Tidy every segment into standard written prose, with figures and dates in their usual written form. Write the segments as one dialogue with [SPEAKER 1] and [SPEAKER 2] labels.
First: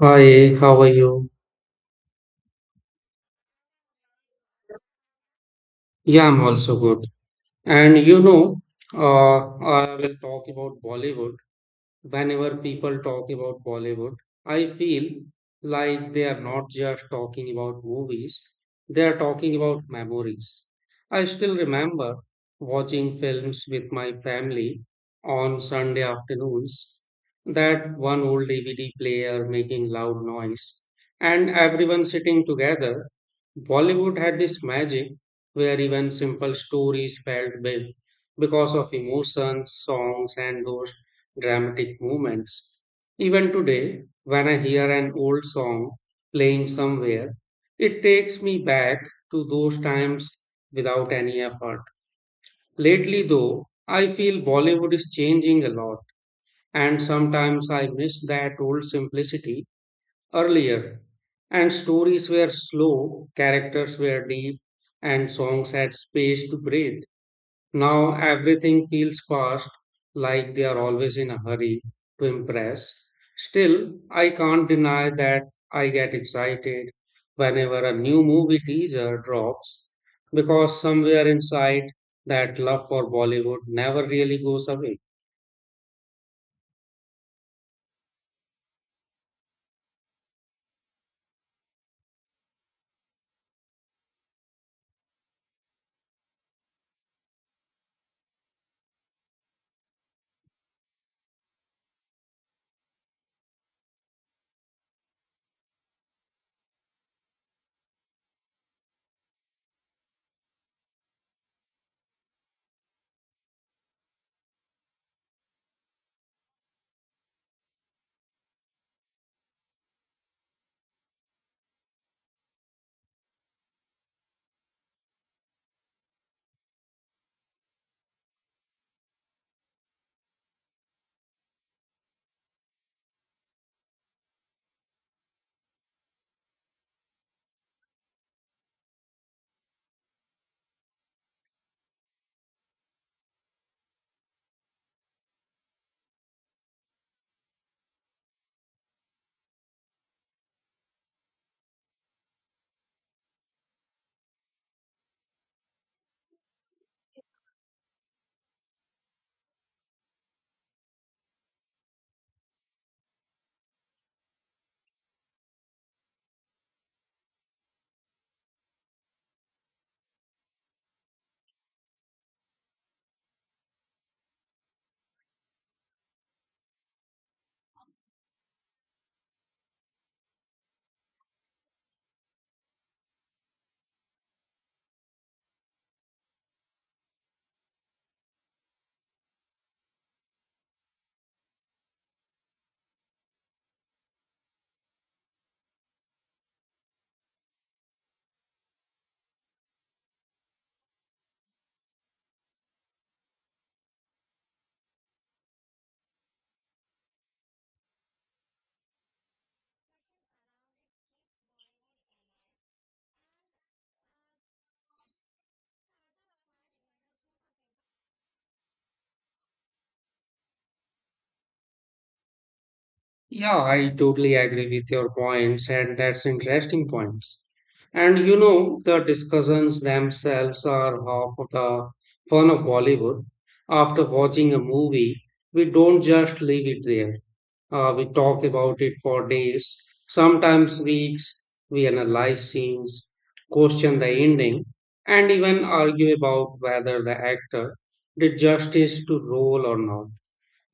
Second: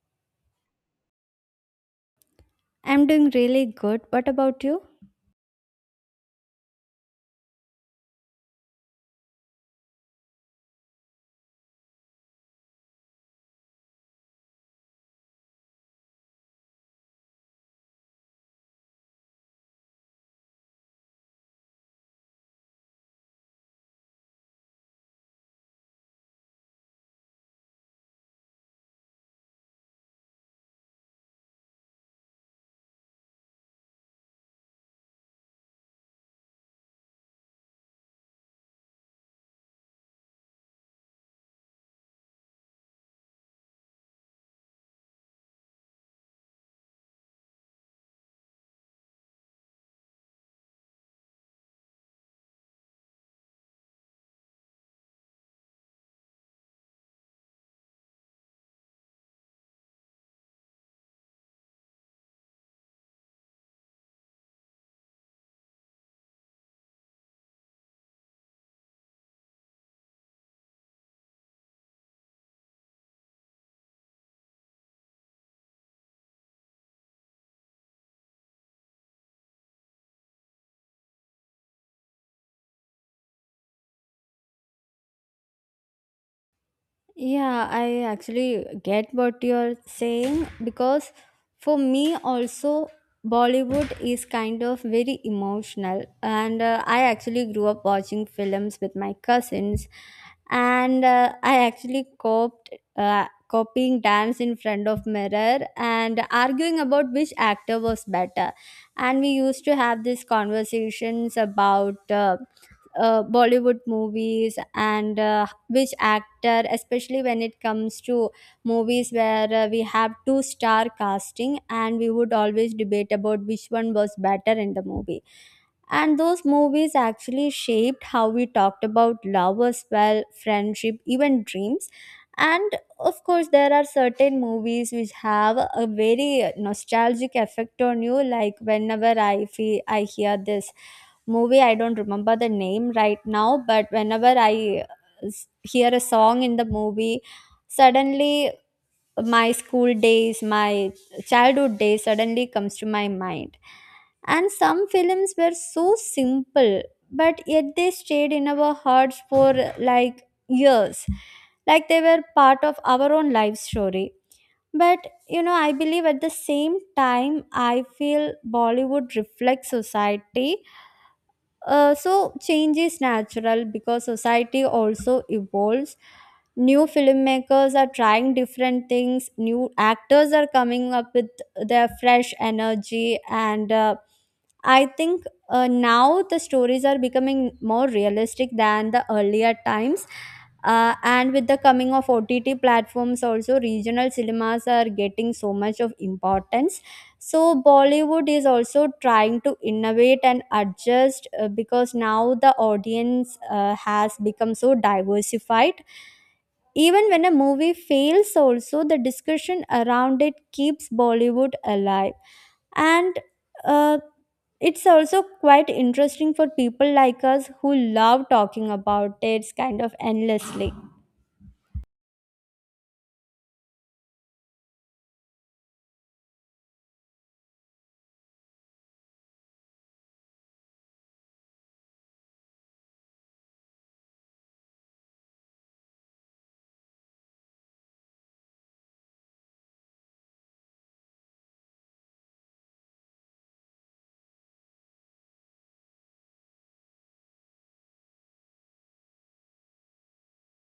[SPEAKER 1] Hi, how are you?
[SPEAKER 2] I'm doing really good. What about you?
[SPEAKER 1] Yeah, I'm also good. And you know, I will talk about Bollywood. Whenever people talk about Bollywood, I feel like they are not just talking about movies, they are talking about memories. I still remember watching films with my family on Sunday afternoons, that one old DVD player making loud noise, and everyone sitting together. Bollywood had this magic where even simple stories felt big because of emotions, songs, and those dramatic moments. Even today, when I hear an old song playing somewhere, it takes me back to those times without any effort. Lately, though, I feel Bollywood is changing a lot, and sometimes I miss that old simplicity earlier. And stories were slow, characters were deep, and songs had space to breathe. Now everything feels fast, like they are always in a hurry to impress. Still, I can't deny that I get excited whenever a new movie teaser drops because somewhere inside that love for Bollywood never really goes away.
[SPEAKER 2] Yeah, I actually get what you're saying because for me also Bollywood is kind of very emotional and I actually grew up watching films with my cousins and I actually coped copying dance in front of mirror and arguing about which actor was better and we used to have these conversations about Bollywood movies and which actor, especially when it comes to movies where we have two-star casting and we would always debate about which one was better in the movie. And those movies actually shaped how we talked about love as well, friendship, even dreams. And of course, there are certain movies which have a very nostalgic effect on you. Like whenever I hear this movie, I don't remember the name right now, but whenever I hear a song in the movie, suddenly my school days, my childhood days suddenly comes to my mind. And some films were so simple, but yet they stayed in our hearts for like years. Like they were part of our own life story. But I believe at the same time, I feel Bollywood reflects society, so change is natural because society also evolves. New filmmakers are trying different things. New actors are coming up with their fresh energy, and I think now the stories are becoming more realistic than the earlier times. And with the coming of OTT platforms, also regional cinemas are getting so much of importance, so Bollywood is also trying to innovate and adjust, because now the audience has become so diversified. Even when a movie fails, also the discussion around it keeps Bollywood alive, and uh, it's also quite interesting for people like us who love talking about it kind of endlessly.
[SPEAKER 1] Yeah, I totally agree with your points, and that's interesting points. And you know, the discussions themselves are half of the fun of Bollywood. After watching a movie, we don't just leave it there. We talk about it for days, sometimes weeks. We analyze scenes, question the ending, and even argue about whether the actor did justice to role or not.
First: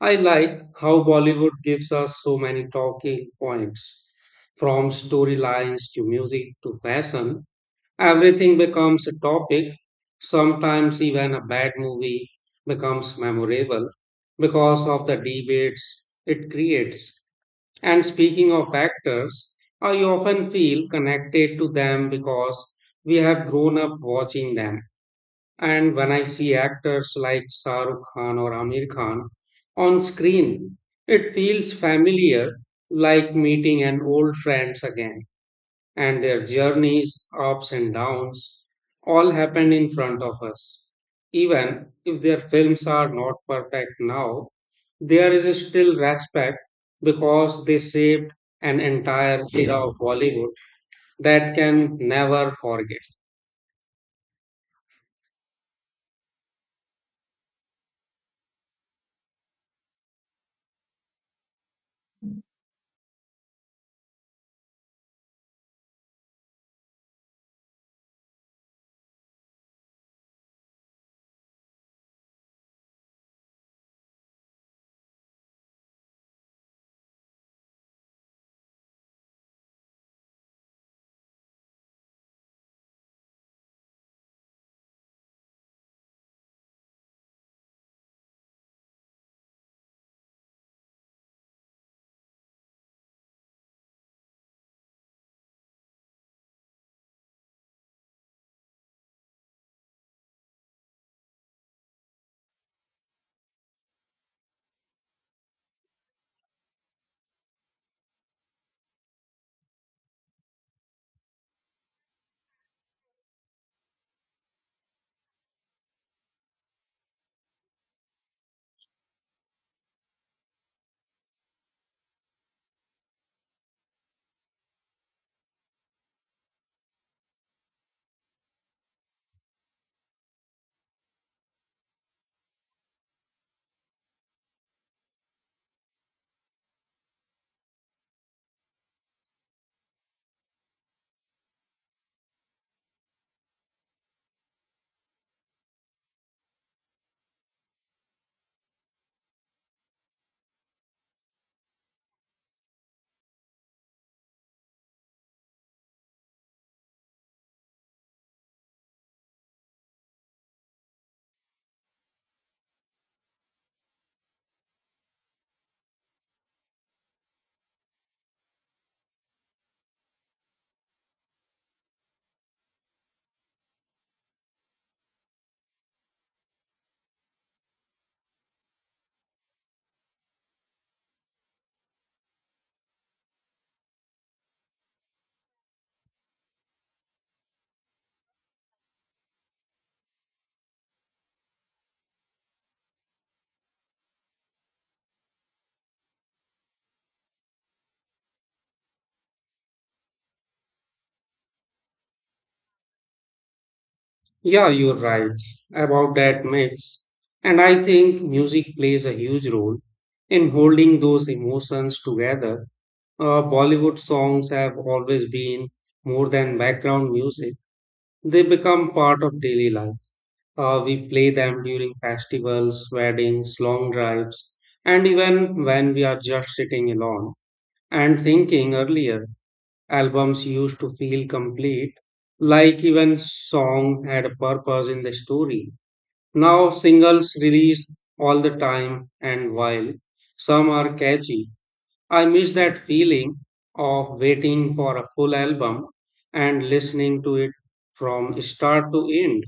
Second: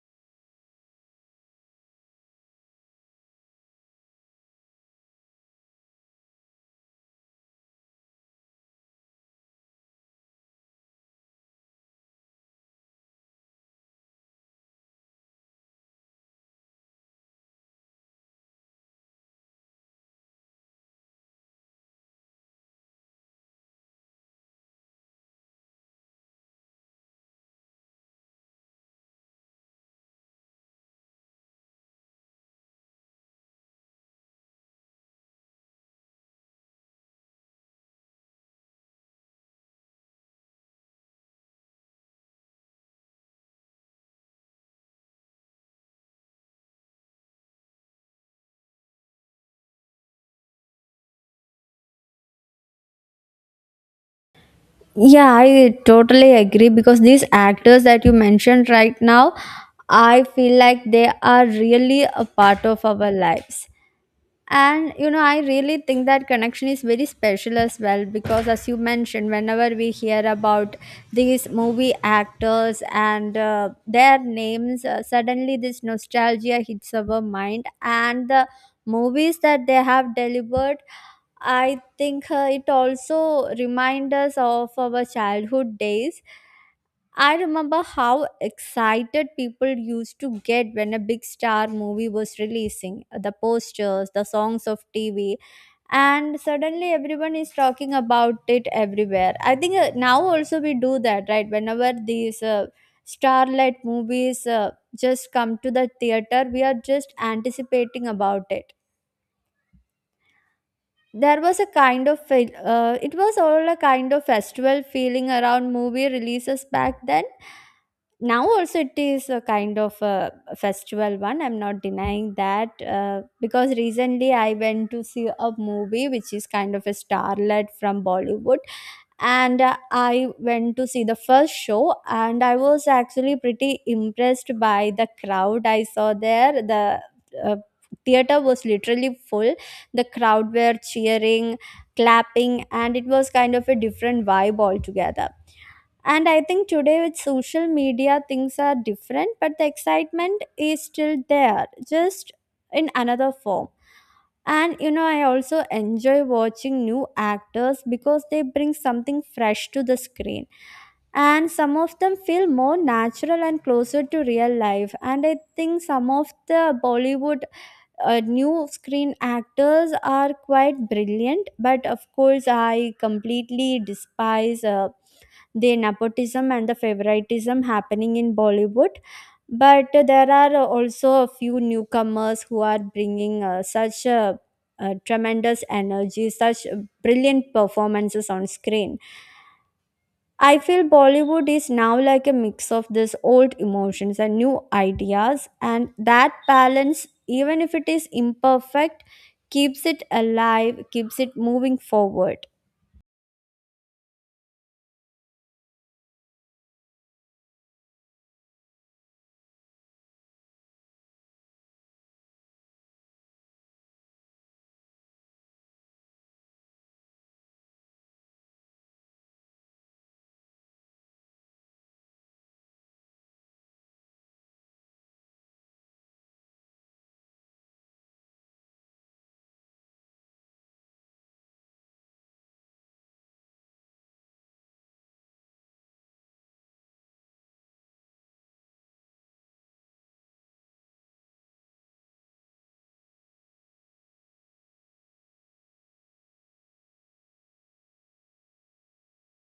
[SPEAKER 1] I like how Bollywood gives us so many talking points. From storylines to music to fashion, everything becomes a topic. Sometimes even a bad movie becomes memorable because of the debates it creates. And speaking of actors, I often feel connected to them because we have grown up watching them. And when I see actors like Shah Rukh Khan or Amir Khan on screen, it feels familiar, like meeting an old friends again. And their journeys, ups and downs, all happened in front of us. Even if their films are not perfect now, there is still respect because they saved an entire era of Bollywood that can never forget.
[SPEAKER 2] Yeah, I totally agree because these actors that you mentioned right now, I feel like they are really a part of our lives. And you know, I really think that connection is very special as well because, as you mentioned, whenever we hear about these movie actors and their names, suddenly this nostalgia hits our mind and the movies that they have delivered, I think it also reminds us of our childhood days. I remember how excited people used to get when a big star movie was releasing, the posters, the songs of TV, and suddenly everyone is talking about it everywhere. I think now also we do that, right? Whenever these starlight movies just come to the theater, we are just anticipating about it. There was a kind of it was all a kind of festival feeling around movie releases back then. Now also it is a kind of a festival one, I'm not denying that, because recently I went to see a movie which is kind of a starlet from Bollywood, and I went to see the first show and I was actually pretty impressed by the crowd I saw there. The uh, theater was literally full, the crowd were cheering, clapping, and it was kind of a different vibe altogether. And I think today with social media things are different, but the excitement is still there, just in another form. And you know, I also enjoy watching new actors because they bring something fresh to the screen, and some of them feel more natural and closer to real life. And I think some of the Bollywood new screen actors are quite brilliant, but of course, I completely despise the nepotism and the favoritism happening in Bollywood. But there are also a few newcomers who are bringing such tremendous energy, such brilliant performances on screen. I feel Bollywood is now like a mix of this old emotions and new ideas, and that balance, even if it is imperfect, keeps it alive, keeps it moving forward.
[SPEAKER 1] Yeah, you're right about that mix. And I think music plays a huge role in holding those emotions together. Bollywood songs have always been more than background music, they become part of daily life. We play them during festivals, weddings, long drives, and even when we are just sitting alone. And thinking earlier, albums used to feel complete, like even song had a purpose in the story now singles release all the time, and while some are catchy, I miss that feeling of waiting for a full album and listening to it from start to end.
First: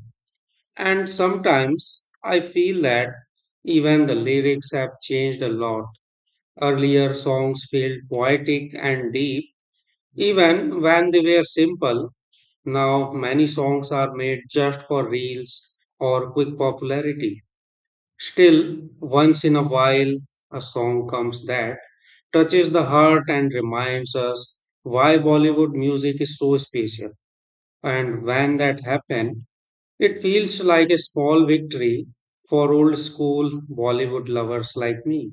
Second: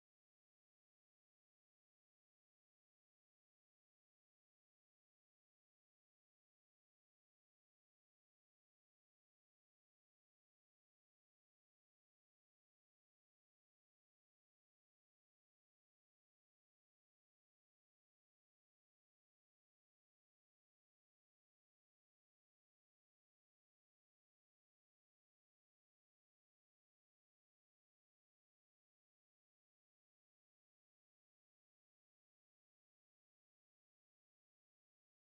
[SPEAKER 1] And sometimes I feel that even the lyrics have changed a lot. Earlier songs felt poetic and deep, even when they were simple. Now many songs are made just for reels or quick popularity. Still, once in a while, a song comes that touches the heart and reminds us why Bollywood music is so special. And when that happens, it feels like a small victory for old school Bollywood lovers like me.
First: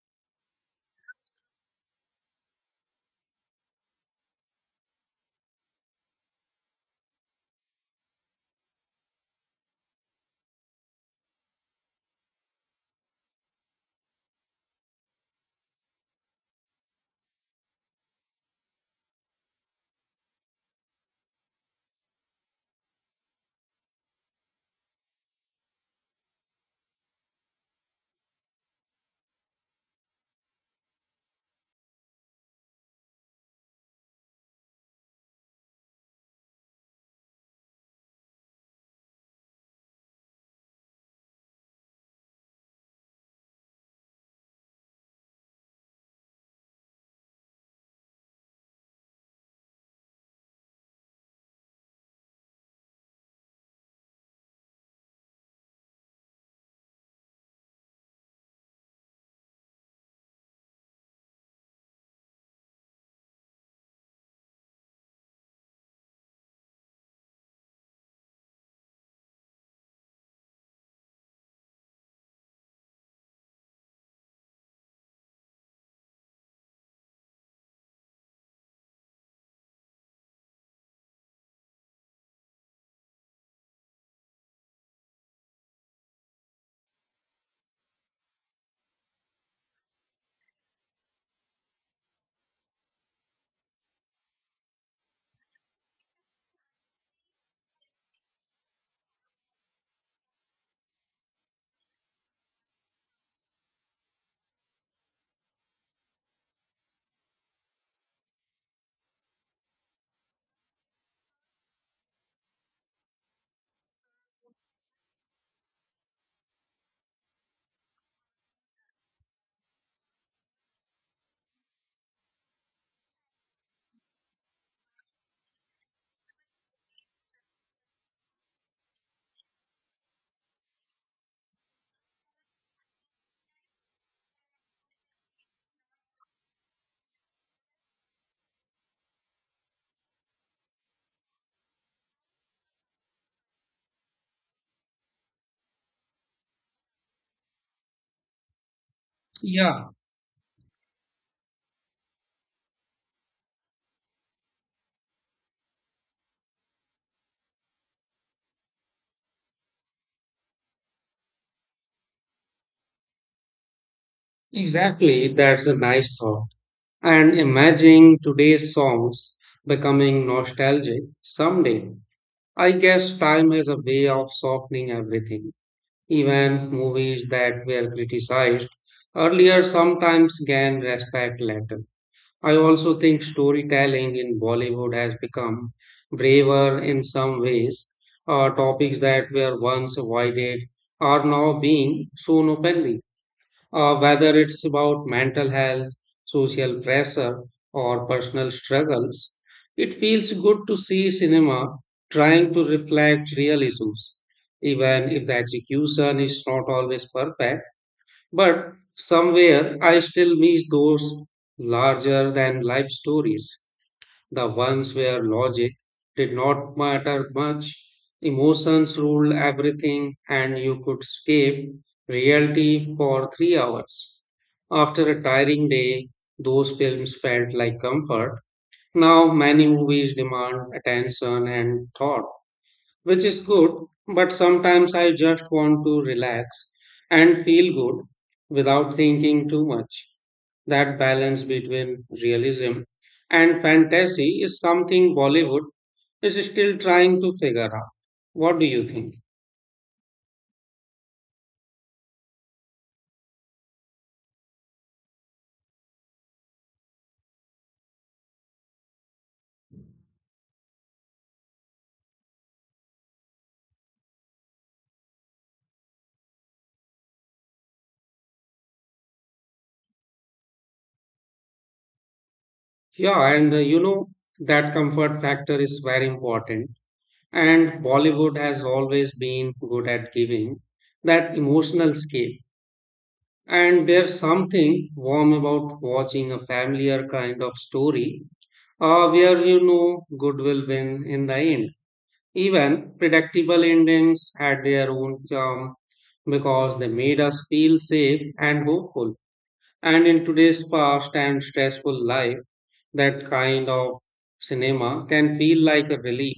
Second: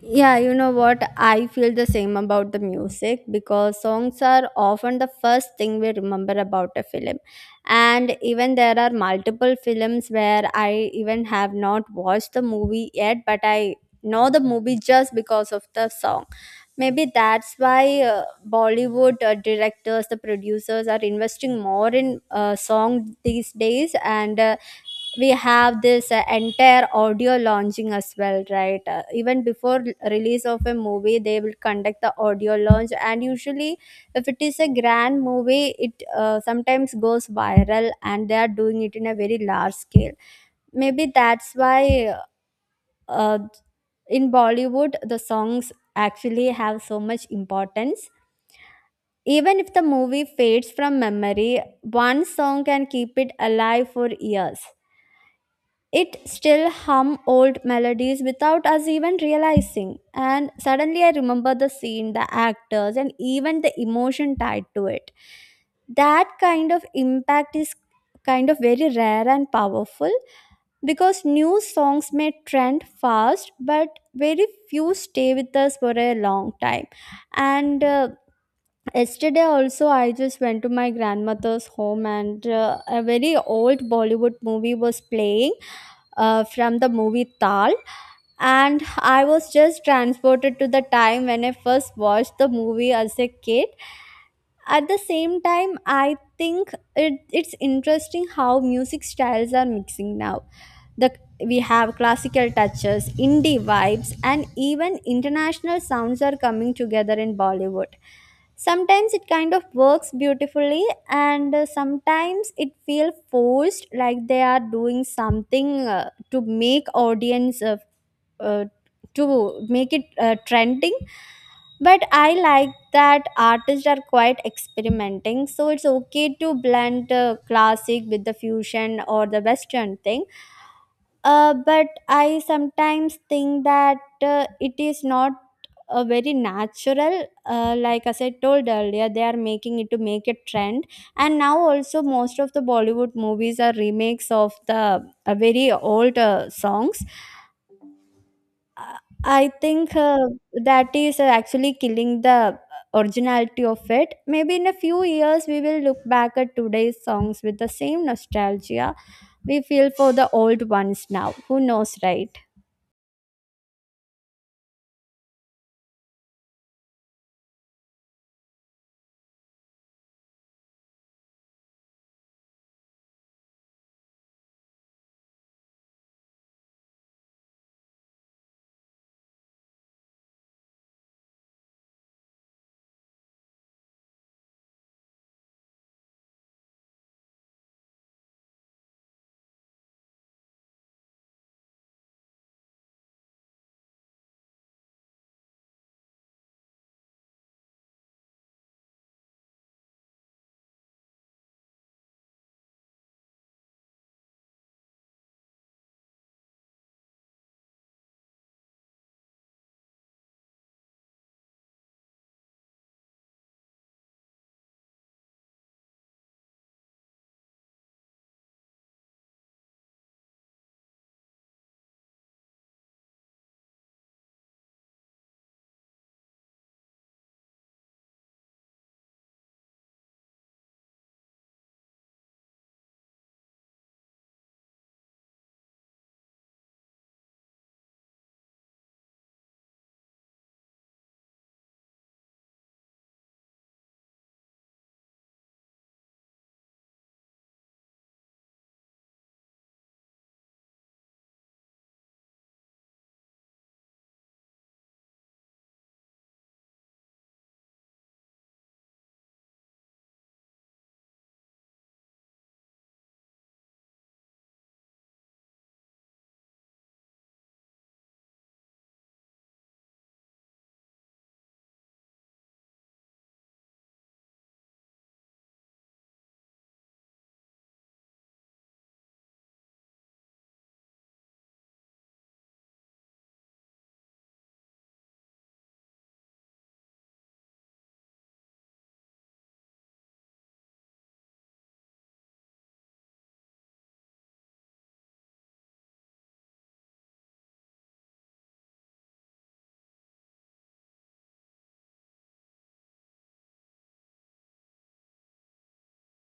[SPEAKER 2] Yeah, you know what? I feel the same about the music because songs are often the first thing we remember about a film. And even there are multiple films where I even have not watched the movie yet, but I know the movie just because of the song. Maybe that's why Bollywood directors, the producers are investing more in song these days, and we have this entire audio launching as well, right? Even before release of a movie they will conduct the audio launch, and usually if it is a grand movie it sometimes goes viral and they are doing it in a very large scale. Maybe that's why uh, in Bollywood the songs actually have so much importance. Even if the movie fades from memory, one song can keep it alive for years. It still hum old melodies without us even realizing. And suddenly I remember the scene, the actors, and even the emotion tied to it. That kind of impact is kind of very rare and powerful, because new songs may trend fast, but very few stay with us for a long time. And Yesterday, also, I just went to my grandmother's home, and a very old Bollywood movie was playing, from the movie Tal. And I was just transported to the time when I first watched the movie as a kid. At the same time I think it's interesting how music styles are mixing now. The We have classical touches, indie vibes, and even international sounds are coming together in Bollywood. Sometimes it kind of works beautifully, and sometimes it feels forced, like they are doing something to make audience uh, to make it trending. But I like that artists are quite experimenting, so it's okay to blend classic with the fusion or the western thing. But I sometimes think that it is not a very natural, like as I told earlier, they are making it to make a trend. And now also most of the Bollywood movies are remakes of the very old songs. I I
[SPEAKER 1] Yeah,
[SPEAKER 2] think that is actually killing the originality of it. Maybe in a few years, we will look back at today's songs with the same nostalgia we feel for the old ones now. Who knows, right?
[SPEAKER 1] exactly. That's a nice thought. And imagine today's songs becoming nostalgic someday. I guess time has a way of softening everything. Even movies that were criticized earlier sometimes gain respect later. I also think storytelling in Bollywood has become braver in some ways. Topics that were once avoided are now being shown openly whether it's about mental health, social pressure, or personal struggles. It feels good to see cinema trying to reflect real issues, even if the execution is not always perfect. But somewhere I still miss those larger than life stories the ones where logic did not matter much, emotions ruled everything, and you could escape reality for 3 hours. After a tiring day, those films felt like comfort. Now, many movies demand attention and thought which is good, but sometimes I just want to relax and feel good without thinking too much. That balance between realism and fantasy is something Bollywood is still trying to figure out. What do you think? Yeah, and you know, that comfort factor is very important. And Bollywood has always been good at giving that emotional scale. And there's something warm about watching a familiar kind of story where you know good will win in the end. Even predictable endings had their own charm because they made us feel safe and hopeful. And in today's fast and stressful life, that kind of cinema can feel like a relief.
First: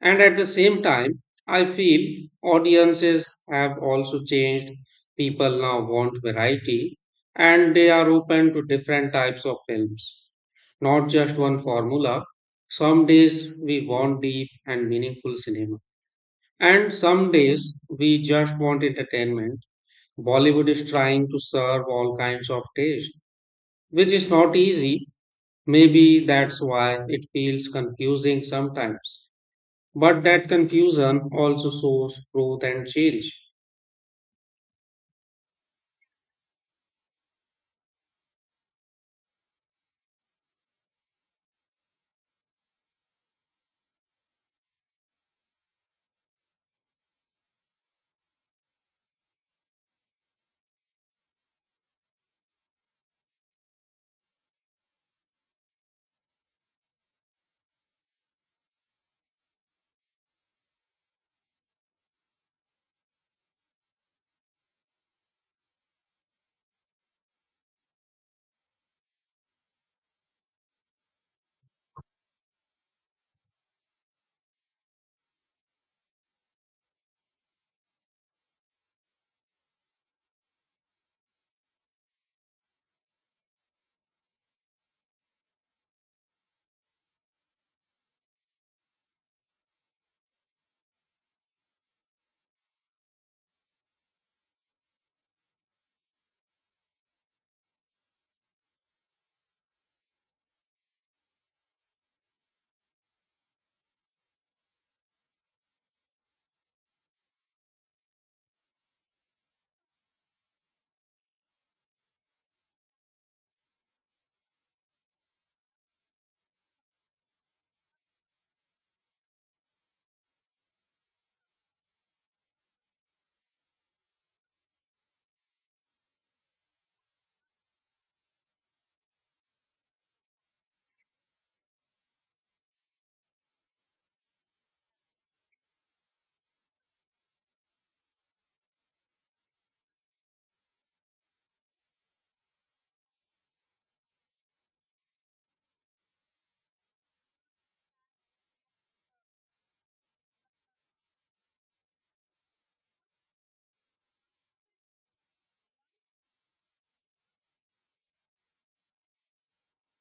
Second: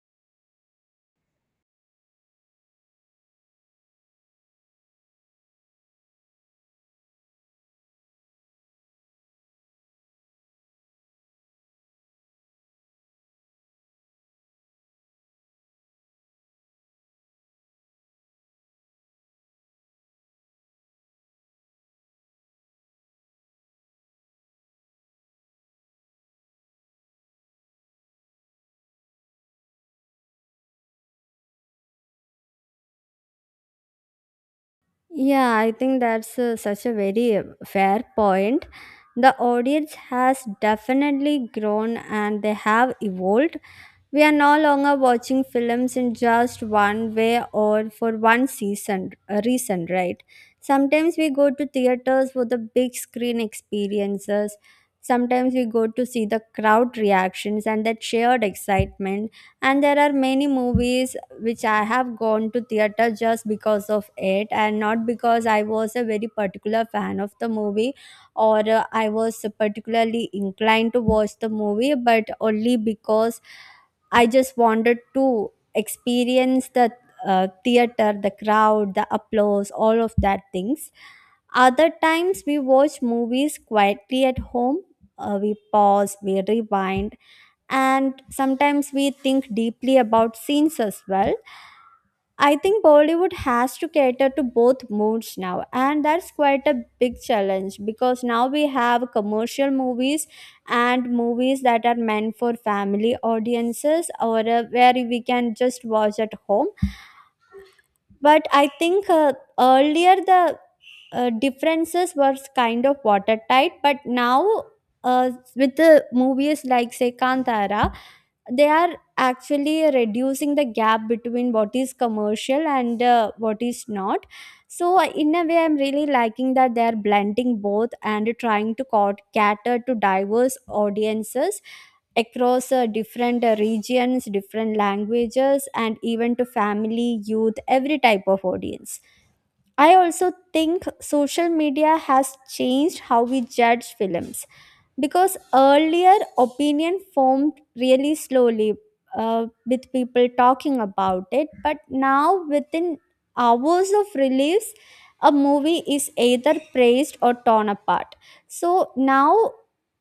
[SPEAKER 1] And at the same time, I feel audiences have also changed. People now want variety and they are open to different types of films, not just one formula. Some days we want deep and meaningful cinema, and some days we just want entertainment. Bollywood is trying to serve all kinds of taste, which is not easy. Maybe that's why it feels confusing sometimes. But that confusion also shows growth and change.
[SPEAKER 2] Yeah, I think that's such a very fair point. The audience has definitely grown and they have evolved. We are no longer watching films in just one way or for one season reason, right? Sometimes we go to theaters for the big screen experiences. Sometimes we go to see the crowd reactions and that shared excitement. And there are many movies which I have gone to theater just because of it and not because I was a very particular fan of the movie, or I was particularly inclined to watch the movie, but only because I just wanted to experience the theater, the crowd, the applause, all of that things. Other times we watch movies quietly at home. We pause, we rewind, and sometimes we think deeply about scenes as well. I think Bollywood has to cater to both moods now, and that's quite a big challenge because now we have commercial movies and movies that are meant for family audiences, or where we can just watch at home. But I think earlier the differences were kind of watertight, but now, with the movies like say Kantara, they are actually reducing the gap between what is commercial and what is not. So in a way I'm really liking that they are blending both and trying to cater to diverse audiences across different regions, different languages, and even to family, youth, every type of audience. I also think social media has changed how we judge films because earlier opinion formed really slowly, with people talking about it, but now within hours of release a movie is either praised or torn apart. So now,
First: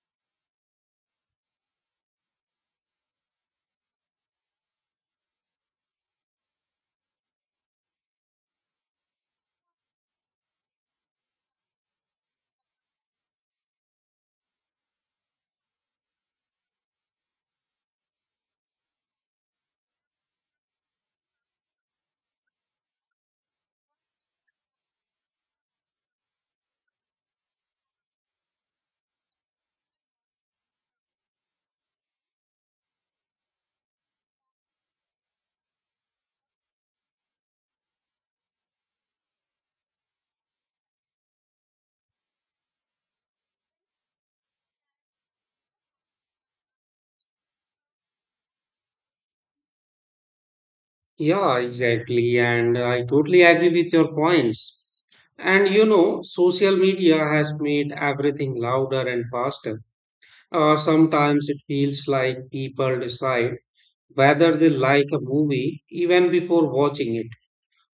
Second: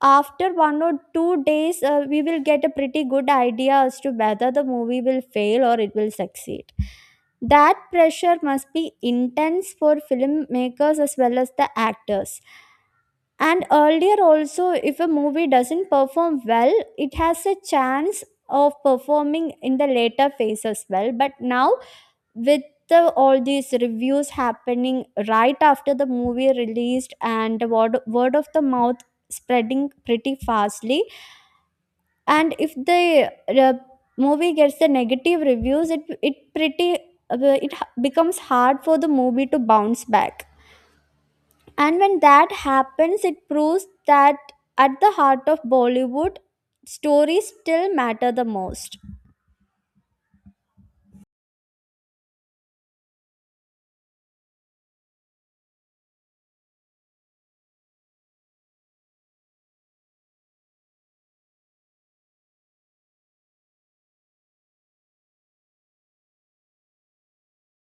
[SPEAKER 2] after 1 or 2 days we will get a pretty good idea as to whether the movie will fail or it will succeed. That pressure must be intense for filmmakers as well as the actors. And earlier also, if a movie doesn't perform well, it has a chance of performing in the later phase as well, but now with all these reviews happening right after the movie released, and the word of the mouth spreading pretty fastly, and if the uh, movie gets the negative reviews, it pretty becomes hard for the movie to bounce back. And when that happens, it proves that at the heart of Bollywood, stories still matter the most.
[SPEAKER 1] Yeah, exactly. And I totally agree with your points. And you know, social media has made everything louder and faster. Sometimes it feels like people decide whether they like a movie even before watching it,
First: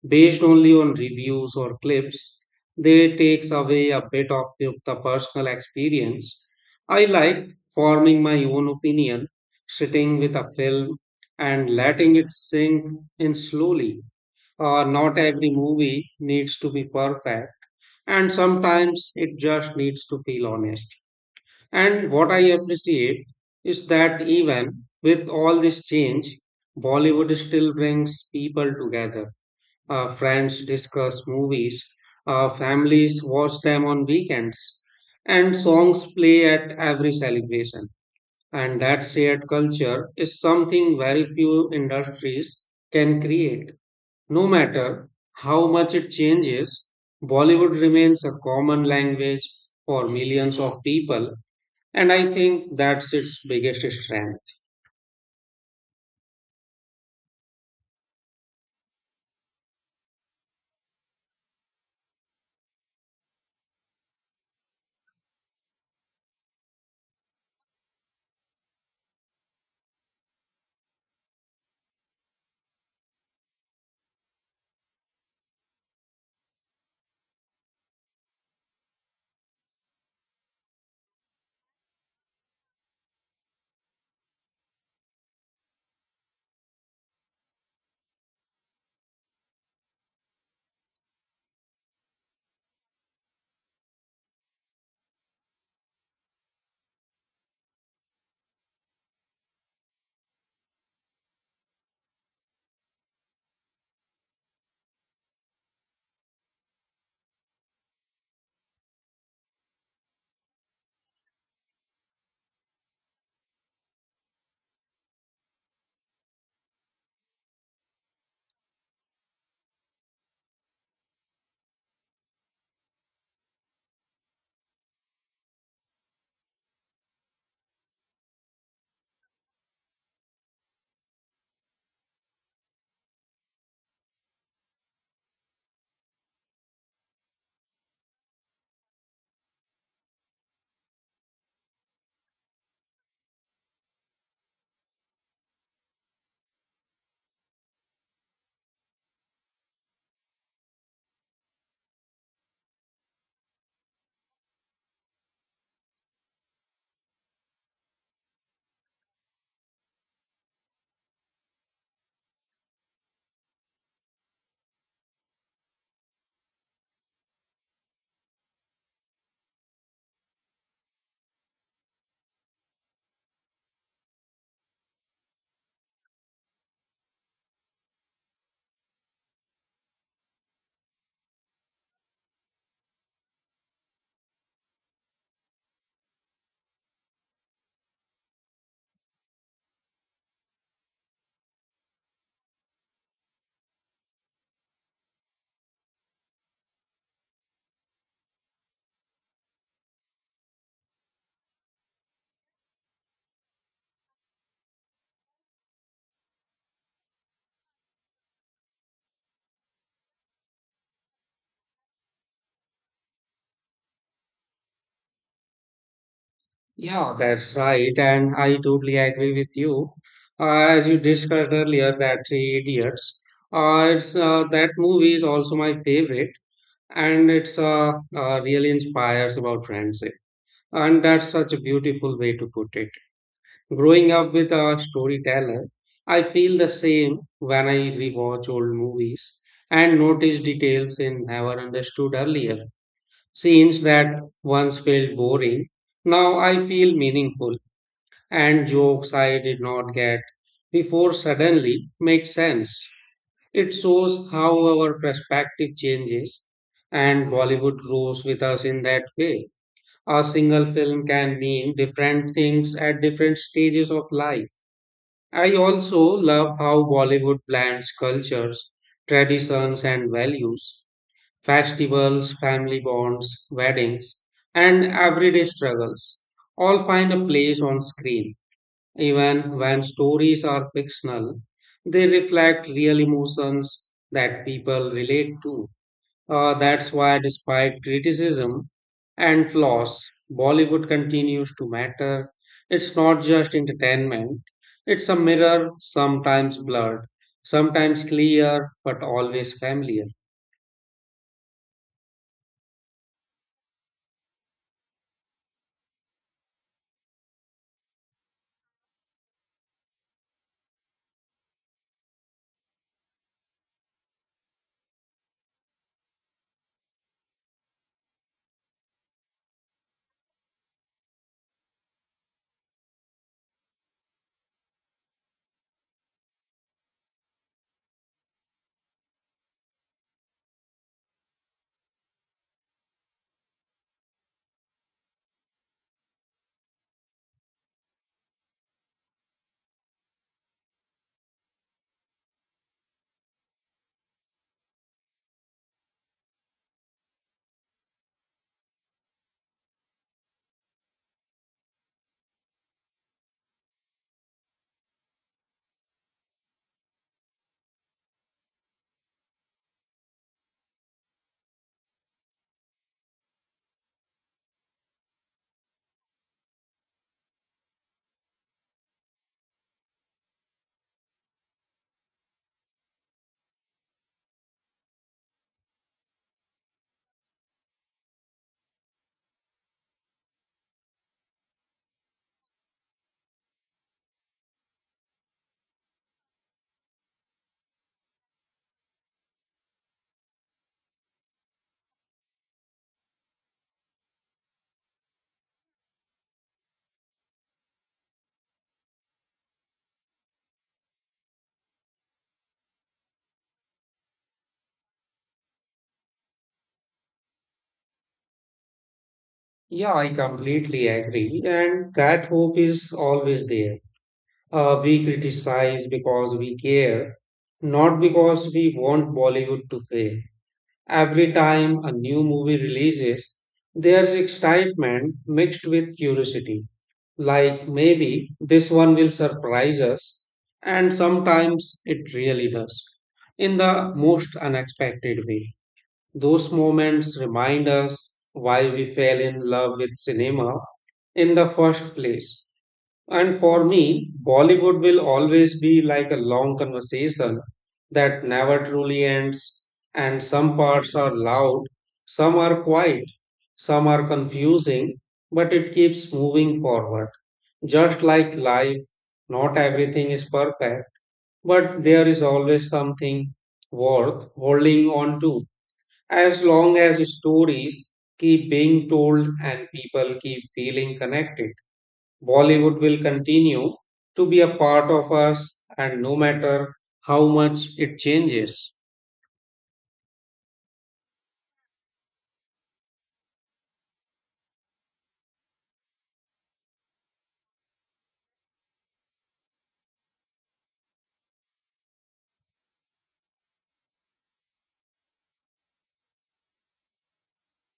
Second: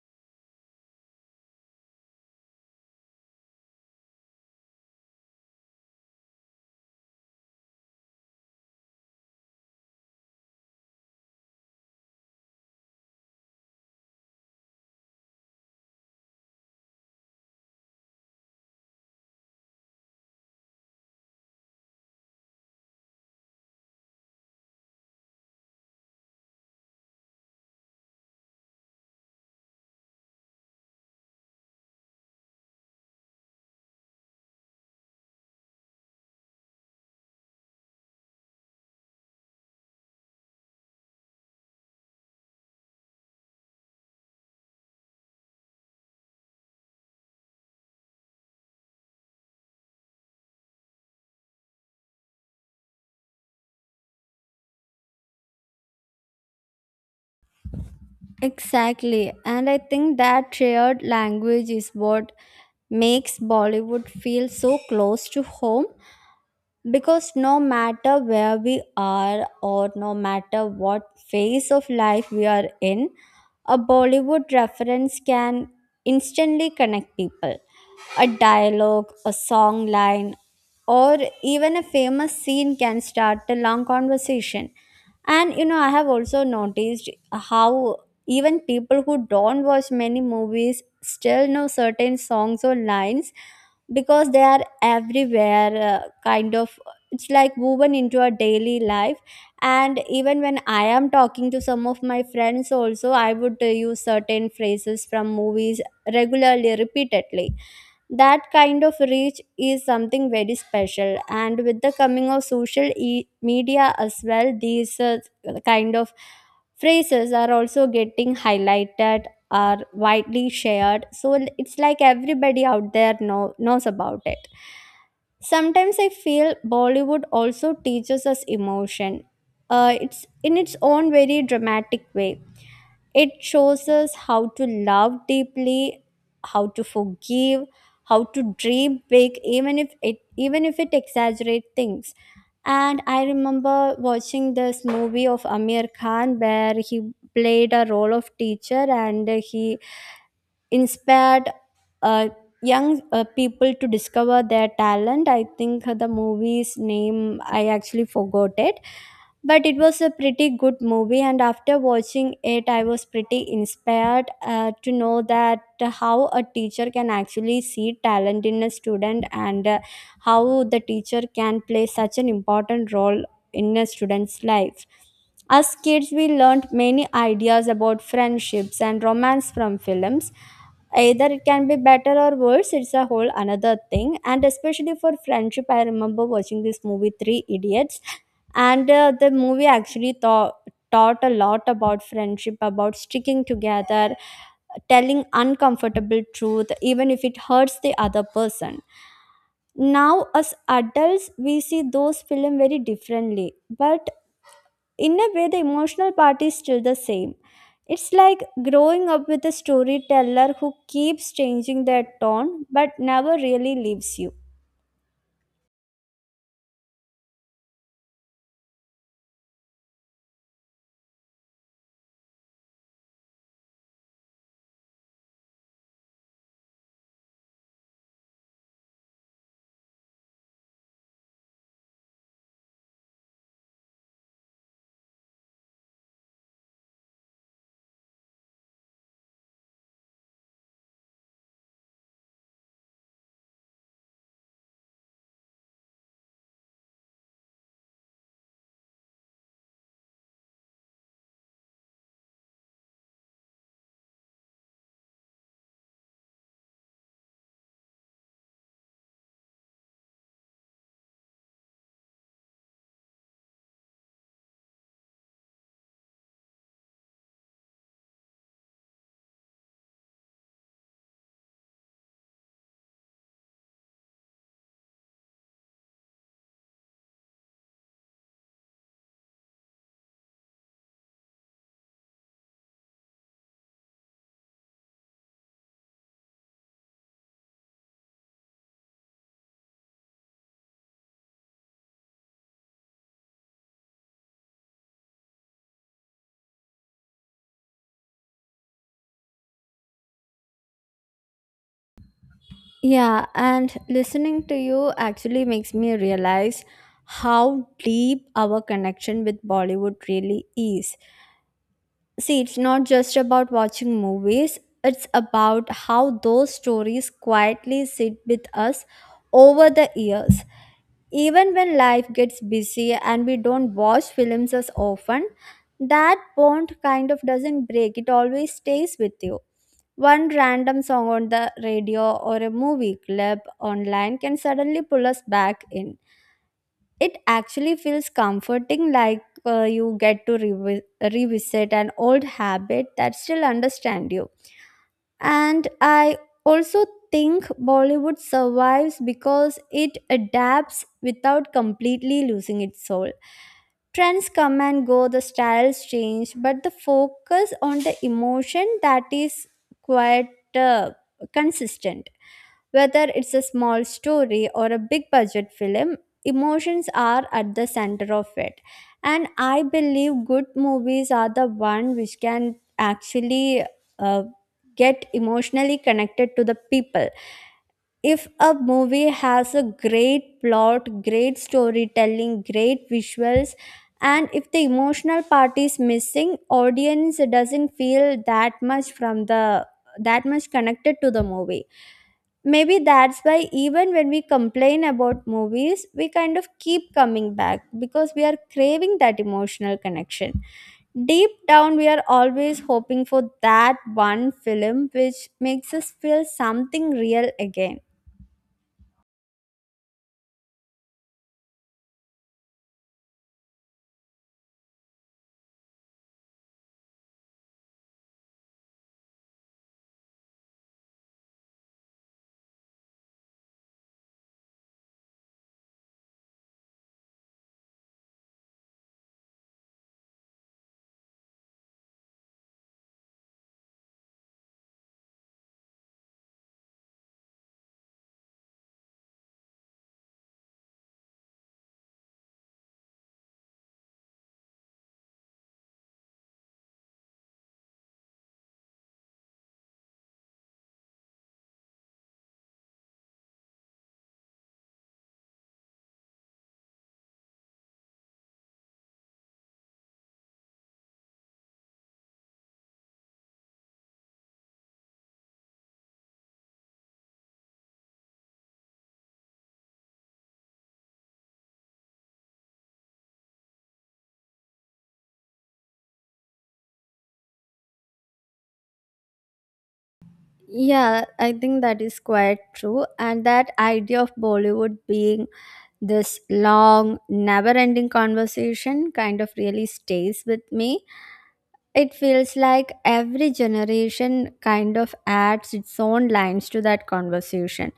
[SPEAKER 1] based only on reviews or clips, they takes away a bit of the personal experience. I like forming my own opinion, sitting with a film and letting it sink in slowly. Not every movie needs to be perfect, and sometimes it just needs to feel honest. And what I appreciate is that even with all this change, Bollywood still brings people together friends discuss movies, families watch them on weekends, and songs play at every celebration. And that shared culture is something very few industries can create. No matter how much it changes, Bollywood remains a common language for millions of people, and I think that's its biggest strength.
[SPEAKER 2] Exactly. And I think that shared language is what makes Bollywood feel so close to home. Because no matter where we are or no matter what phase of life we are in, a Bollywood reference can instantly connect people. A dialogue, a song line, or even a famous scene can start a long conversation. And I have also noticed how even people who don't watch many movies still know certain songs or lines, because they are everywhere, kind of. It's like woven into our daily life. And even when I am talking to some of my friends also, I would use certain phrases from movies, regularly, repeatedly. That kind of reach is something very special. And with the coming of social media as well, these kind of phrases are also getting highlighted, are widely shared. So it's like everybody out there knows about it. Sometimes I feel Bollywood also teaches us emotion. It's in its own very dramatic way. It shows us how to love deeply, how to forgive, how to dream big, even if it exaggerates things. And I remember watching this movie of Amir Khan where he played a role of teacher, and he inspired uh, young people to discover their talent. I think the movie's name I actually forgot it, but it was a pretty good movie. And after watching it, I was pretty inspired to know that how a teacher can actually see talent in a student, and how the teacher can play such an important role in a student's life. As kids, we learned many ideas about friendships and romance from films. Either it can be better or worse, it's a whole another thing. And especially for friendship, I remember watching this movie Three Idiots. And the movie actually taught a lot about friendship, about sticking together, telling uncomfortable truth even if it hurts the other person. Now as adults we see those film very differently, but in a way the emotional part is still the same. It's like growing up with a storyteller who keeps changing their tone but never really leaves you.
[SPEAKER 1] Yeah, that's right, and I totally agree with you. As you discussed earlier, that Three Idiots, it's that movie is also my favorite, and it's really inspires about friendship, and that's such a beautiful way to put it. Growing up with a storyteller, I feel the same when I rewatch old movies and notice details in never understood earlier. Scenes that once felt boring now I feel meaningful and jokes I did not get before suddenly make sense. It shows how our perspective changes, and Bollywood grows with us in that way. A single film can mean different things at different stages of life. I also love how Bollywood blends cultures, traditions, and values. Festivals, family bonds, weddings, and everyday struggles all find a place on screen. Even when stories are fictional, they reflect real emotions that people relate to. That's why, despite criticism and flaws, Bollywood continues to matter. It's not just entertainment, it's a mirror, sometimes blurred, sometimes clear, but always familiar.
[SPEAKER 2] Yeah, and listening to you actually makes me realize how deep our connection with Bollywood really is. See, it's not just about watching movies, it's about how those stories quietly sit with us over the years. Even when life gets busy and we don't watch films as often, that bond kind of doesn't break, it always stays with you. One random song on the radio or a movie clip online can suddenly pull us back in. It actually feels comforting, like you get to revisit an old habit that still understands you. And I also think Bollywood survives because it adapts without completely losing its soul. Trends come and go, the styles change, but the focus on the emotion, that is quite, uh, consistent. Whether it's a small story or a big budget film, emotions are at the center of it. And I believe good movies are the one which can actually uh, get emotionally connected to the people. If a movie has a great plot, great storytelling, great visuals, and if the emotional part is missing, audience doesn't feel that much connected to the movie. Maybe that's why, even when we complain about movies, we kind of keep coming back, because we are craving that emotional connection. Deep down, we are always hoping for that one film which makes us feel something real again.
[SPEAKER 1] Yeah, I completely agree, and that hope is always there. We criticize because we care, not because we want Bollywood to fail. Every time a new movie releases, there's excitement mixed with curiosity. Like maybe this one will surprise us, and sometimes it really does in the most unexpected way. Those moments remind us why we fell in love with cinema in the first place. And for me, Bollywood will always be like a long conversation that never truly ends, and some parts are loud, some are quiet, some are confusing, but it keeps moving forward. Just like life, not everything is perfect, but there is always something worth holding on to. As long as stories keep being told and people keep feeling connected. Bollywood will continue to be a part of us, and no matter how much it changes.
[SPEAKER 2] Yeah, I think that is quite true. And that idea of Bollywood being this long, never ending conversation kind of really stays with me. It feels like every generation kind of adds its own lines to that conversation,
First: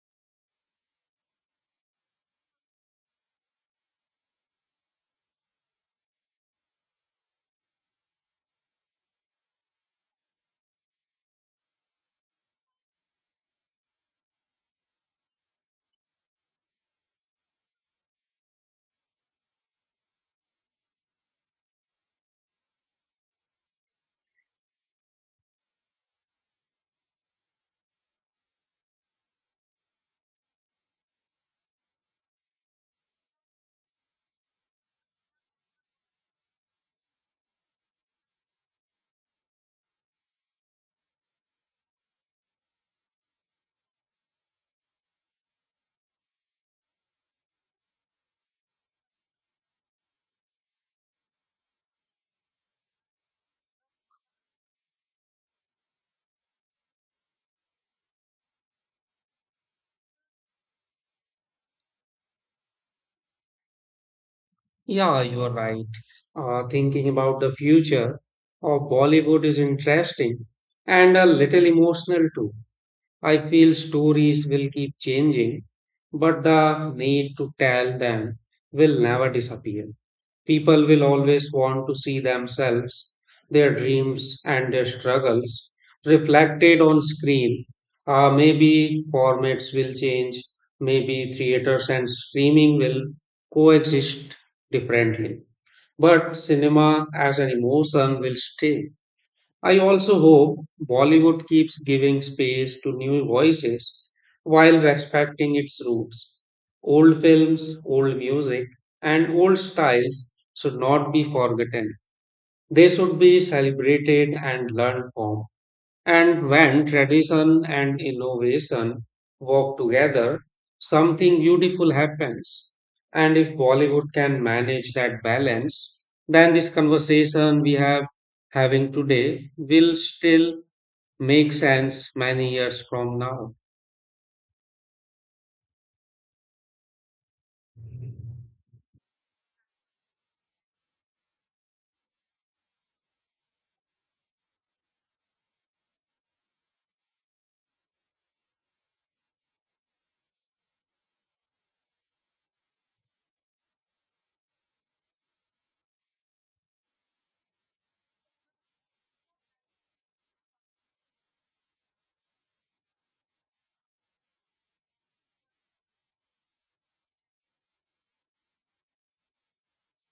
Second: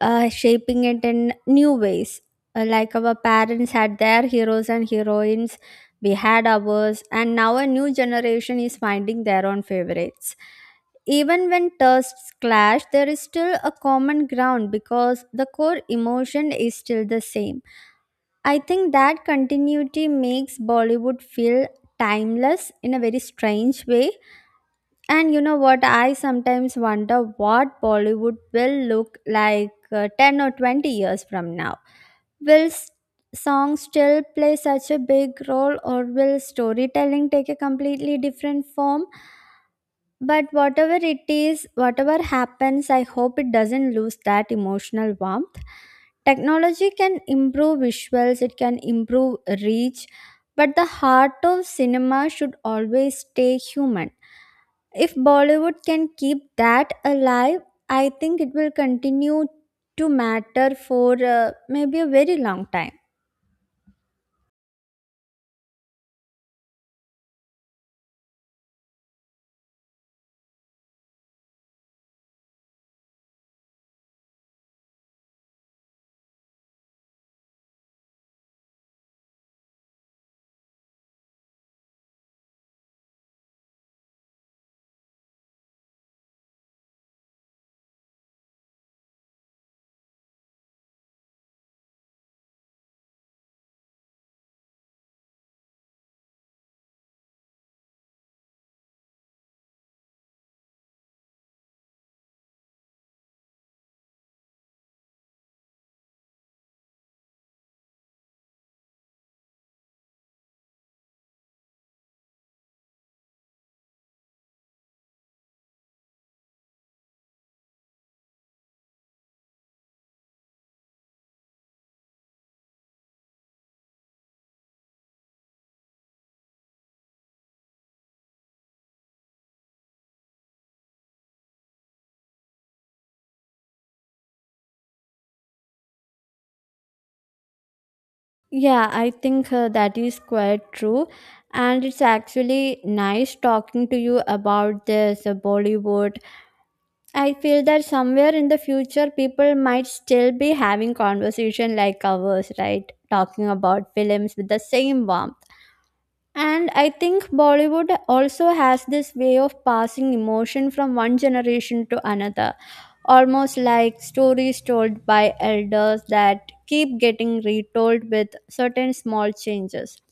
[SPEAKER 2] shaping it in new ways. Like our parents had their heroes and heroines, we had ours, and now a new generation is finding their own favorites. Even when tastes clash, there is still a common ground, because the core emotion is still the same. I think that continuity makes Bollywood feel timeless in a very strange way. And you know what? I sometimes wonder what Bollywood will look like 10 or 20 years from now. Will songs still play such a big role, or will storytelling take a completely different form? But whatever it is, whatever happens, I hope it doesn't lose that emotional warmth. Technology can improve visuals, it can improve reach, but the heart of cinema should always stay human. If Bollywood can keep that alive, I think it will continue to matter for maybe a very long time.
[SPEAKER 1] Yeah, you're right. Thinking about the future of Bollywood is interesting and a little emotional too. I feel stories will keep changing, but the need to tell them will never disappear. People will always want to see themselves, their dreams, and their struggles reflected on screen. Maybe formats will change, maybe theaters and streaming will coexist differently. But cinema as an emotion will stay. I also hope Bollywood keeps giving space to new voices while respecting its roots. Old films, old music, and old styles should not be forgotten. They should be celebrated and learned from. And when tradition and innovation work together, something beautiful happens. And if Bollywood can manage that balance, then this conversation we have having today will still make sense many years from now.
[SPEAKER 2] Yeah, I think that is quite true. And it's actually nice talking to you about this Bollywood. I feel that somewhere in the future, people might still be having conversation like ours, right? Talking about films with the same warmth. And I think Bollywood also has this way of passing emotion from one generation to another, almost like stories told by elders that keep getting retold with certain small changes.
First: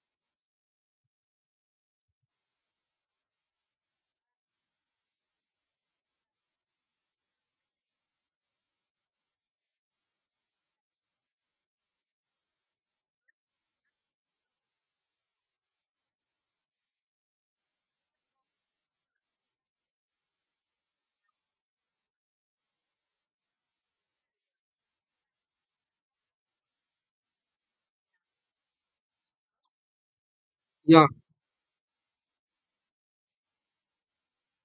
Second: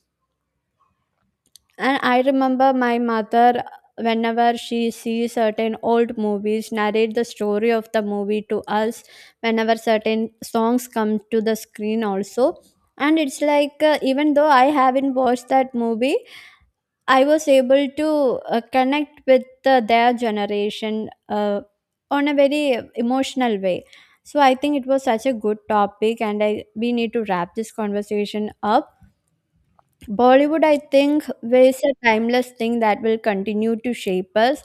[SPEAKER 2] And I remember my mother, whenever she sees certain old movies, narrate the story of the movie to us whenever certain songs come to the screen, also. And it's like, even though I haven't watched that movie, I was able to connect with their generation on a very emotional way. So I think it was such a good topic, and I we need to wrap this conversation up. Bollywood, I
[SPEAKER 1] Yeah,
[SPEAKER 2] think, is a timeless thing that will continue to shape us.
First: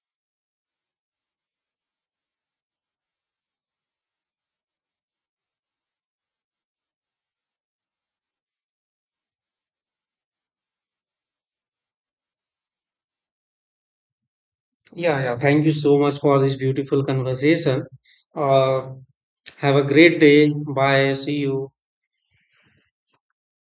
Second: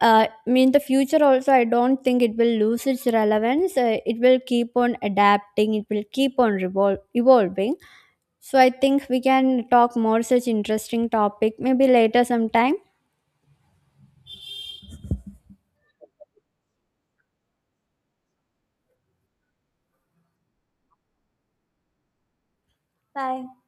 [SPEAKER 2] I mean, the future also, I don't think it will lose its relevance. It will keep on adapting. It will keep on evolving. So I think we can talk more such interesting topic maybe later sometime.
[SPEAKER 1] yeah, yeah. Thank you so much for this beautiful conversation. Uh, have a great day. Bye. See you.
[SPEAKER 2] Bye.